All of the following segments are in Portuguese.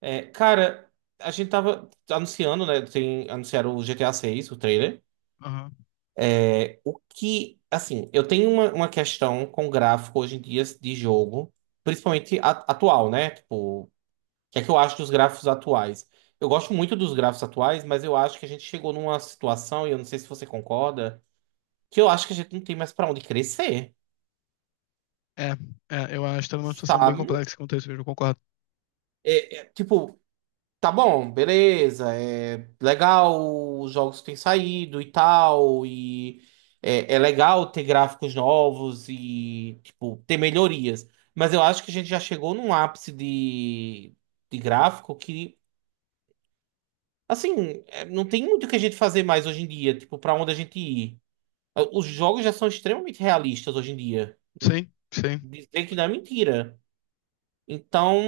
É, cara, a gente tava anunciando, né? Anunciaram o GTA 6, o trailer. Aham. É, o que, assim, eu tenho uma questão com gráfico hoje em dia de jogo, principalmente atual, né? Tipo, o que é que eu acho dos gráficos atuais? Eu gosto muito dos gráficos atuais, mas eu acho que a gente chegou numa situação, e eu não sei se você concorda, que eu acho que a gente não tem mais pra onde crescer, É, eu acho que tá numa situação bem sabe? complexa quanto a isso, eu concordo. Tipo, tá bom, beleza. É legal os jogos que têm saído e tal. E é legal ter gráficos novos e, tipo, ter melhorias. Mas eu acho que a gente já chegou num ápice de gráfico que, assim, é, não tem muito o que a gente fazer mais hoje em dia. Tipo, pra onde a gente ir. Os jogos já são extremamente realistas hoje em dia. Sim, sim. Dizer que não é mentira. Então,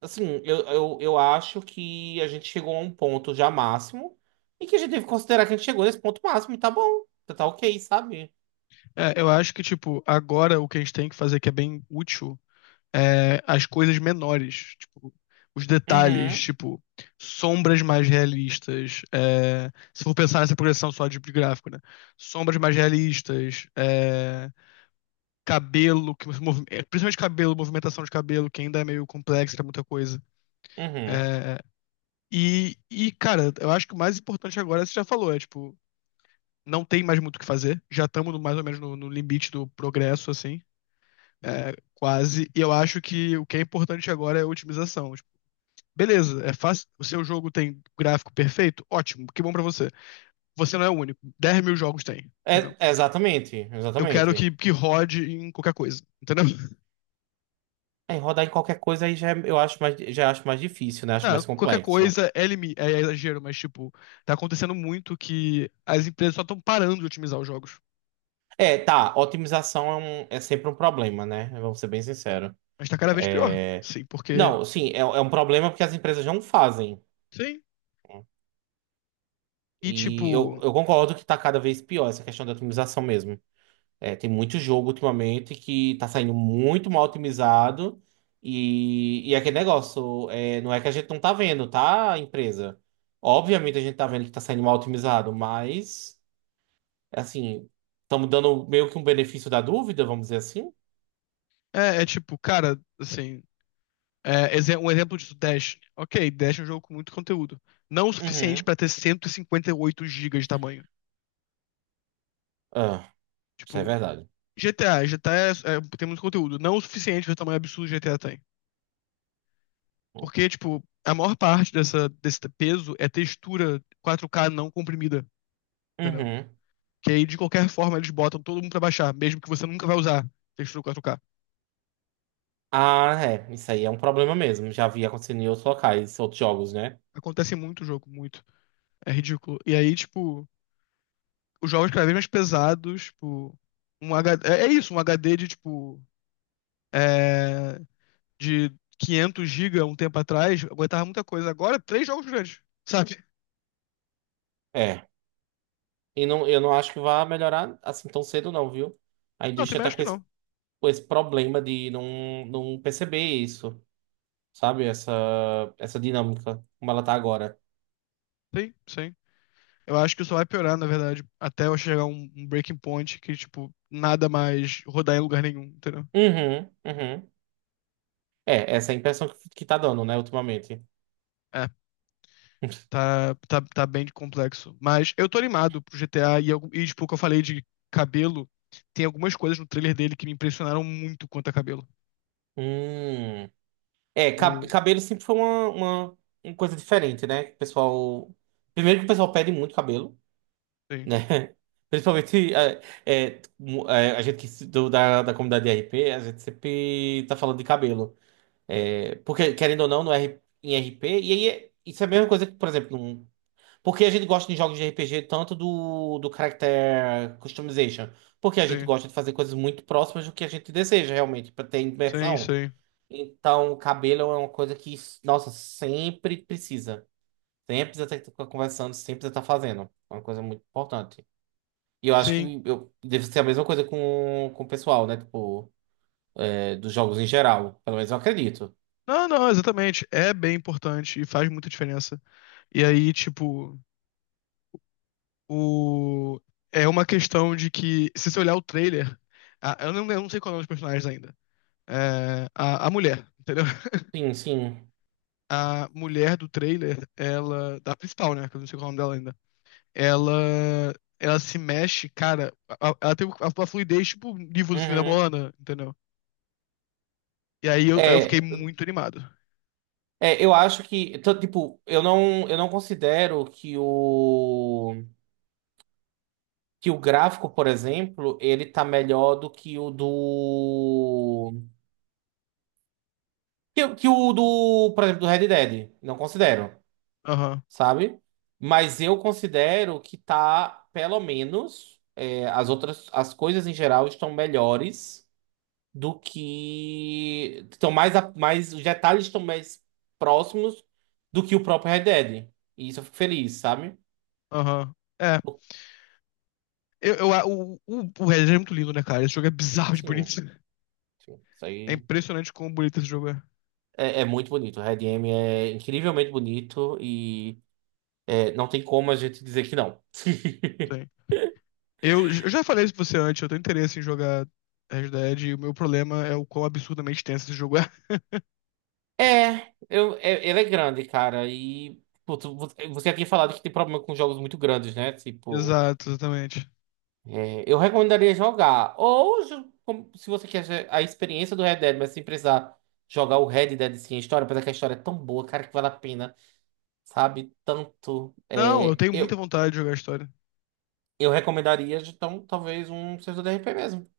assim, eu acho que a gente chegou a um ponto já máximo e que a gente deve considerar que a gente chegou nesse ponto máximo e tá bom, tá ok, sabe? É, eu acho que, tipo, agora o que a gente tem que fazer que é bem útil é as coisas menores, tipo, os detalhes, Uhum, tipo, sombras mais realistas, se for pensar nessa progressão só de gráfico, né? Sombras mais realistas, é, cabelo, que você é, principalmente cabelo, movimentação de cabelo, que ainda é meio complexo pra muita coisa. uhum. É, cara, eu acho que o mais importante agora, você já falou, é, tipo, não tem mais muito o que fazer. Já estamos mais ou menos no limite do progresso, assim. É, quase. E eu acho que o que é importante agora é a otimização. Tipo, beleza, é fácil. O seu jogo tem gráfico perfeito? Ótimo, que bom pra você. Você não é o único. 10.000 jogos tem, entendeu? É, é exatamente, Eu quero exatamente. que rode em qualquer coisa, entendeu? Aí rodar em qualquer coisa aí já eu acho mais, já acho mais difícil, né? Acho Ah, mais qualquer complexo. coisa é, é exagero, mas tipo, tá acontecendo muito que as empresas só estão parando de otimizar os jogos. É, tá, otimização é sempre um problema, né? Vamos ser bem sinceros. Mas tá cada vez pior. É, Sim, porque. Não, sim, é um problema porque as empresas não fazem. Sim. E E tipo, eu concordo que tá cada vez pior essa questão da otimização mesmo. É, tem muito jogo ultimamente que tá saindo muito mal otimizado. E é aquele negócio, é, não é que a gente não tá vendo, tá, empresa? Obviamente a gente tá vendo que tá saindo mal otimizado, mas, assim, estamos dando meio que um benefício da dúvida, vamos dizer assim. É tipo, cara, assim, um exemplo disso, Dash. Ok, Dash é um jogo com muito conteúdo. Não o suficiente Uhum. pra ter cento e cinquenta e oito gigas de tamanho. Ah, isso é Tipo, verdade. GTA tem muito conteúdo. Não o suficiente para o tamanho absurdo que GTA tem. Porque, tipo, a maior parte desse peso é textura 4K não comprimida, entendeu? Uhum. Que aí, de qualquer forma, eles botam todo mundo pra baixar, mesmo que você nunca vai usar textura 4K. Ah, é, isso aí é um problema mesmo. Já vi acontecendo em outros locais, outros jogos, né? Acontece muito o jogo, muito. É ridículo. E aí, tipo, os jogos cada vez mais pesados, tipo, um HD, um HD de tipo é, de 500 GB um tempo atrás, aguentava muita coisa. Agora, três jogos grandes, sabe? É. E não, eu não acho que vá melhorar assim tão cedo, não, viu? A Não, tem indústria tá acho que não. com esse problema de não perceber isso, sabe? Essa dinâmica, como ela tá agora. Sim, sim. Eu acho que isso vai piorar, na verdade, até eu chegar a um breaking point que, tipo, nada mais rodar em lugar nenhum, entendeu? Uhum, uhum. É, essa é a impressão que tá dando, né, ultimamente. É, tá bem complexo. Mas eu tô animado pro GTA e tipo, o que eu falei de cabelo, tem algumas coisas no trailer dele que me impressionaram muito quanto a cabelo. Hum. É, O, cabelo sempre foi uma coisa diferente, né? Que o pessoal. Primeiro que o pessoal pede muito cabelo, sim. né? Principalmente a gente que se- do- da, da comunidade de RP, a gente sempre tá falando de cabelo. É, porque, querendo ou não, no R, em R P e isso é a mesma coisa que, por exemplo, porque a gente gosta de jogos de R P G tanto do character customization, porque a gente Sim, gosta de fazer coisas muito próximas do que a gente deseja realmente, para ter sim, imersão. sim. Então, o cabelo é uma coisa que, nossa, sempre precisa. Sempre precisa estar conversando, sempre precisa estar fazendo. É uma coisa muito importante. E eu acho Sim. Deve ser a mesma coisa com o pessoal, né? Tipo, é, dos jogos em geral. Pelo menos eu acredito. Não, não, exatamente. É bem importante e faz muita diferença. E aí, tipo, o... é uma questão de que, se você olhar o trailer, eu eu não sei qual é o nome dos personagens ainda. É, a mulher, entendeu? Sim, sim. A mulher do trailer, ela. Da principal, né? Que eu não sei qual é o nome dela ainda. Ela. Ela se mexe, cara. Ela tem uma fluidez, tipo, nível do filme da Uhum. Moana, entendeu? E aí eu fiquei É, muito animado. Eu acho que, tô, tipo, eu não considero que o gráfico, por exemplo, ele tá melhor do que o por exemplo, do Red Dead. Não considero, Aham, sabe? Mas eu considero que tá, pelo menos, é, as outras, as coisas em geral estão melhores do que estão mais, mais, os detalhes estão mais próximos do que o próprio Red Dead. E isso eu fico feliz, sabe? aham. É. O Red Dead é muito lindo, né, cara? Esse jogo é bizarro de Sim, bonito. sim. Isso É aí impressionante como bonito esse jogo é. é, é muito bonito. O Red M é incrivelmente bonito e é, não tem como a gente dizer que não. Sim. Eu já falei isso pra você antes, eu tenho interesse em jogar Red Dead e o meu problema é o quão absurdamente tenso esse jogo é. É, eu, ele é grande, cara. E putz, você tinha falado que tem problema com jogos muito grandes, né? Tipo, Exato, exatamente. é, eu recomendaria jogar. Ou se você quer a experiência do Red Dead, mas sem precisar jogar o Red Dead sem a história, apesar que a história é tão boa, cara, que vale a pena, sabe? Tanto. Não, eu tenho muita vontade de jogar a história. Eu recomendaria, então, talvez um servidor de RP mesmo.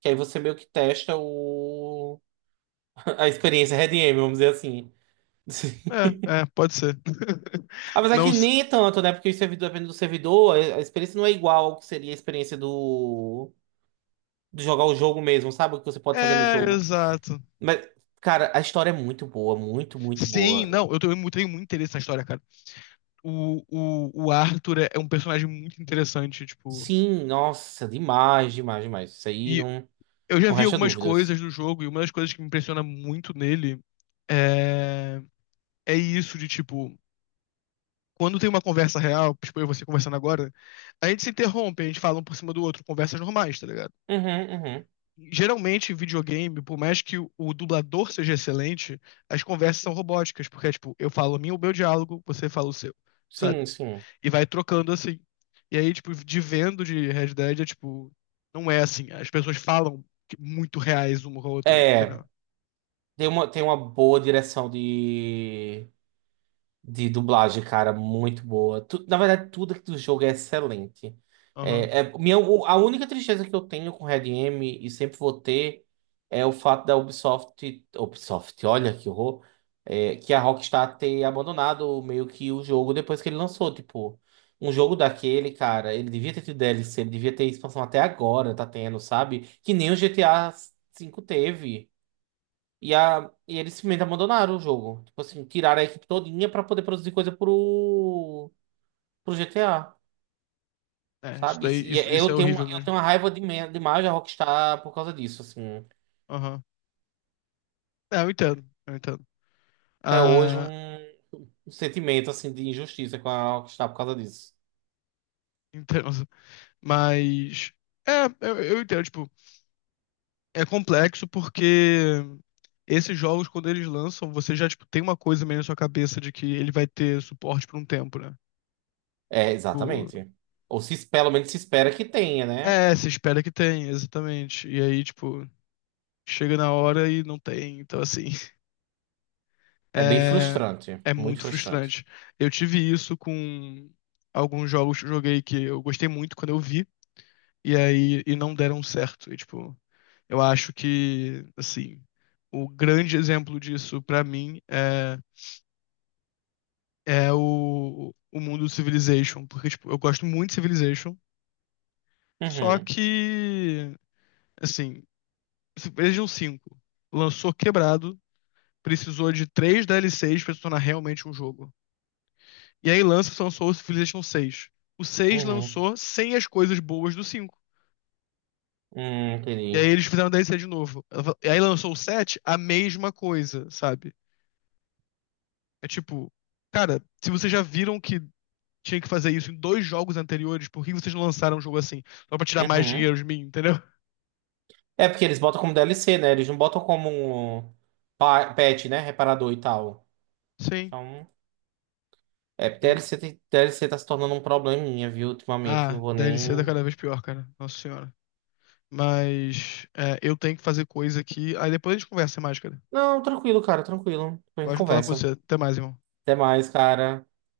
Que aí você meio que testa o... a experiência Red M, vamos dizer assim. É, é, pode ser. Apesar Não. que s- nem é tanto, né? Porque o servidor, dependendo do servidor, a experiência não é igual ao que seria a experiência do... de jogar o jogo mesmo, sabe? O que você pode fazer no É, jogo. exato. Mas, cara, a história é muito boa, muito, muito Sim, boa. não, eu tenho, tenho muito interesse na história, cara. O Arthur é um personagem muito interessante, tipo. Sim, nossa, demais, demais, demais. Isso aí E não, eu já não vi resta algumas coisas dúvidas. do jogo e uma das coisas que me impressiona muito nele é, é isso de tipo, quando tem uma conversa real, tipo eu e você conversando agora, a gente se interrompe, a gente fala um por cima do outro, conversas normais, tá ligado? Uhum, uhum. Geralmente, em videogame, por mais que o dublador seja excelente, as conversas são robóticas, porque é tipo, eu falo o meu diálogo, você fala o seu, sabe? Sim, sim. E vai trocando assim. E aí, tipo, de vendo de Red Dead é tipo, não é assim, as pessoas falam muito reais uma com a outra, entendeu? É. Tem uma boa direção de dublagem, cara, muito boa. Na verdade, tudo aqui do jogo é excelente. Aham. A única tristeza que eu tenho com Red M, e sempre vou ter, é o fato da Ubisoft, Ubisoft, olha que horror, é, que a Rockstar ter abandonado meio que o jogo depois que ele lançou. Tipo, um jogo daquele, cara, ele devia ter tido DLC, ele devia ter expansão até agora, tá tendo, sabe? Que nem o GTA V teve. E eles simplesmente abandonaram o jogo. Tipo assim, tiraram a equipe todinha pra poder produzir coisa pro GTA, É, sabe? E isso é eu tenho, horrível eu mesmo. tenho uma raiva demais da Rockstar por causa disso, assim. Aham. É, eu entendo, eu entendo. Até hoje Ah, um sentimento, assim, de injustiça com a Rockstar por causa disso. entendo. Mas. É, eu entendo, tipo, é complexo porque esses jogos, quando eles lançam, você já, tipo, tem uma coisa meio na sua cabeça de que ele vai ter suporte por um tempo, né? É, Tipo, exatamente. Ou se, pelo menos se espera que tenha, né? é, se espera que tenha, exatamente. E aí, tipo, chega na hora e não tem. Então, assim, É bem é, frustrante. é Muito muito frustrante. frustrante. Eu tive isso com alguns jogos que eu joguei que eu gostei muito quando eu vi. E aí, e não deram certo. E, tipo, eu acho que, assim, o grande exemplo disso pra mim é, é o mundo do Civilization. Porque, tipo, eu gosto muito de Civilization, só Uhum, que, assim, Civilization 5 lançou quebrado, precisou de 3 DLCs pra se tornar realmente um jogo. E aí lançou o Civilization 6. O 6 uhum. lançou sem as coisas boas do 5. E aí Entendi. eles fizeram DLC de novo. E aí lançou o 7, a mesma coisa, sabe? É tipo, cara, se vocês já viram que tinha que fazer isso em 2 jogos anteriores, por que vocês não lançaram um jogo assim? Só pra tirar mais Uhum. dinheiro de mim, entendeu? É porque eles botam como DLC, né? Eles não botam como um patch, né? Reparador e tal. Sim, Então, é, sim. DLC tá se tornando um probleminha, viu, ultimamente. Ah, Não vou DLC tá nem. cada vez pior, cara. Nossa senhora. Mas é, eu tenho que fazer coisa aqui. Aí depois a gente conversa mais, cara. Não, tranquilo, cara, tranquilo. Depois a gente Pode falar com você. conversa. Até mais, irmão. Até mais, cara.